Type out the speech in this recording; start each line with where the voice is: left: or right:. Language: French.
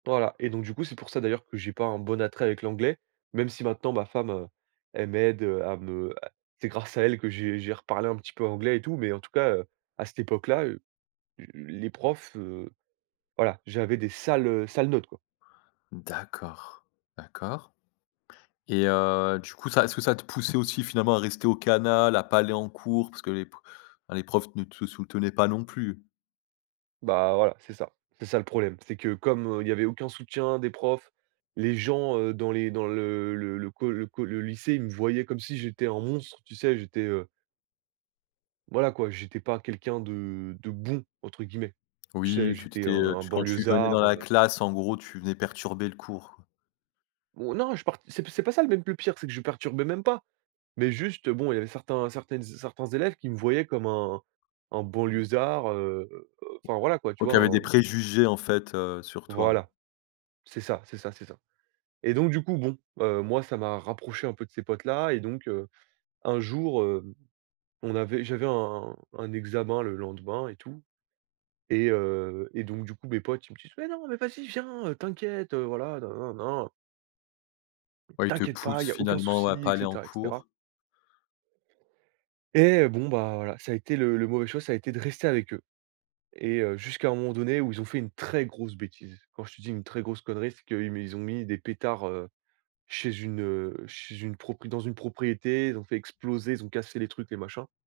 right: Voilà et donc, du coup, c'est pour ça d'ailleurs que j'ai pas un bon attrait avec l'anglais, même si maintenant ma femme, heu, elle m'aide, heu, à me c'est grâce à elle que j'ai j'ai reparlé un petit peu anglais et tout, mais en tout cas, heu, à cette époque là, l les profs, heu, voilà, j'avais des sales, heu, sales notes, quoi.
left: D'accord, d'accord. Et heu, du coup, ça est-ce que ça te poussait aussi finalement à rester au canal, à pas aller en cours, parce que les pr bah, les profs ne te soutenaient pas non plus?
right: Bah, voilà, c'est ça, c'est ça le problème. C'est que comme il y avait aucun soutien des profs, les gens, heu, dans les dans le le le co le co le lycée, ils me voyaient comme si j'étais un monstre, tu sais, j'étais, heu voilà quoi, j'étais pas quelqu'un de de «bon», entre guillemets. Tu sais,
left: Oui, que tu
right: j'étais
left: étais,
right: un
left: heu,
right: un
left: tu quand tu venais dans
right: banlieusard,
left: la
right: heu.
left: classe, en gros, tu venais perturber le cours, quoi?
right: Ou non, je part c'est p c'est pas ça l même le pire, c'est que je perturbais même pas. Mais juste, bon, il y avait certains certaines z certains élèves qui me voyaient comme un un banlieusard, heu, enfin, voilà, quoi, tu
left: Ouais,
right: vois
left: qui avaient
right: un
left: des préjugés, en fait, heu, sur toi.
right: Voilà, c'est ça, c'est ça, c'est ça. Et donc, du coup, bon, heu, moi, ça m'a rapproché un peu de ces potes là, et donc, heu, un jour, heu, on avait j'avais un un examen le lendemain et tout et heu, et donc, du coup, mes potes, ils me disent: «Mais non, mais vas-y, viens, heu, t'inquiète, voilà, nin, nin, nin
left: Ouais, ils te
right: t'inquiète pas,
left: poussent
right: il y a aucun
left: finalement, ouais, à
right: souci»
left: pas
right: et
left: aller en
right: cetera, et cetera.
left: cours.
right: Et heu, bon, bah, voilà, ça a été le le mauvais choix, ça a été de rester avec eux. Et heu, jusqu'à un moment donné où ils ont fait une très grosse bêtise. Quand je te dis une très grosse connerie, c'est qu'ils mis ils ont mis des pétards, heu, chez une, heu, chez une prop dans une propriété, ils ont fait exploser, ils ont cassé les trucs, les machins.